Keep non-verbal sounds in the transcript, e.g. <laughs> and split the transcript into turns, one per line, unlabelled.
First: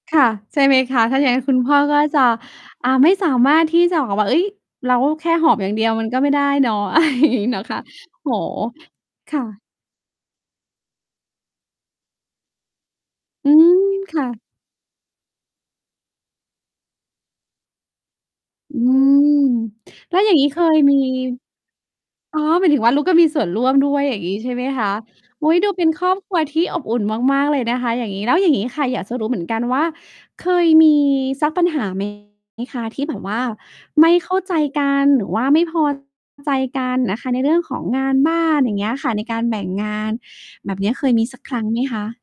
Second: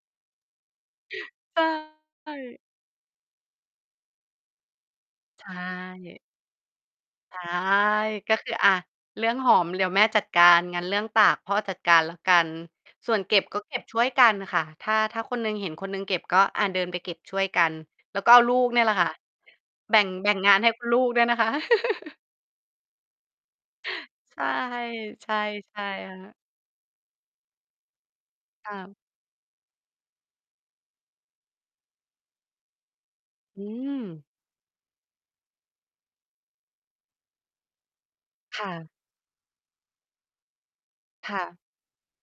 ค่ะ ใช่ไหมคะ ถ้าอย่างงั้นคุ
ใช
ณพ่อก็จะ
่
อ่า ไม่สามารถที่จะบอกว่า เฮ้ย เราแค่
ใช
หอบอย่างเดียวมัน
่
ก็ไม่ได้เนาะ อะไรอย่าง
ใช
ง
่
ี้เนาะคะ โอ้โฮ
ก็คือ อ่า เรื่
ค
อง
่
หอ
ะ
มเดี๋ยวแม่จัดการ งั้นเรื่องตากพ่อจัดการแล้วกัน ส่วนเก็บ
อื
ก็ เก็
ม
บ ช่วย
ค
ก
่
ัน
ะ
ค่ะ ถ้า ถ้าคนหนึ่งเห็นคนหนึ่งเก็บก็ อา เดินไปเก็บช่วยกัน แล้วก็เอาลูก
อ
เ
ื
นี่ยแหละค่ะ
ม
แบ่ง
แล้ว
แบ
อย
่
่า
ง
งงี้
งาน
เค
ให้
ย
คุณ
ม
ล
ี
ูกด้วยนะคะ <laughs>
อ๋อ หมายถึงว่าลูกก็มีส่วนร่วมด้วย อย่างงี้
ใช่
ใช่ไหมคะ
ๆ ใช่
อุ้ย ดู
ค
เ
่
ป็นครอบค
ะ
รัวที่อบอุ่นมาก ๆ เลยนะคะ อย่างงี้ แล้วอย่างงี้
ค่
ค่ะ
ะ
อยากจะรู้เหมือนกันว่า เคยมีสักปัญหา ไหม คะที่แบบว่า
อื
ไม่
ม
เข้าใจกัน หรือว่าไม่ พอใจกันนะคะ ในเรื่องของงานบ้าน
ค่
อย่างเ
ะ
งี้ยค่ะ ในการแบ่งงานแบบเนี้ยเคยมี
ค
ส
่
ักค
ะ
รั้งไหมคะ?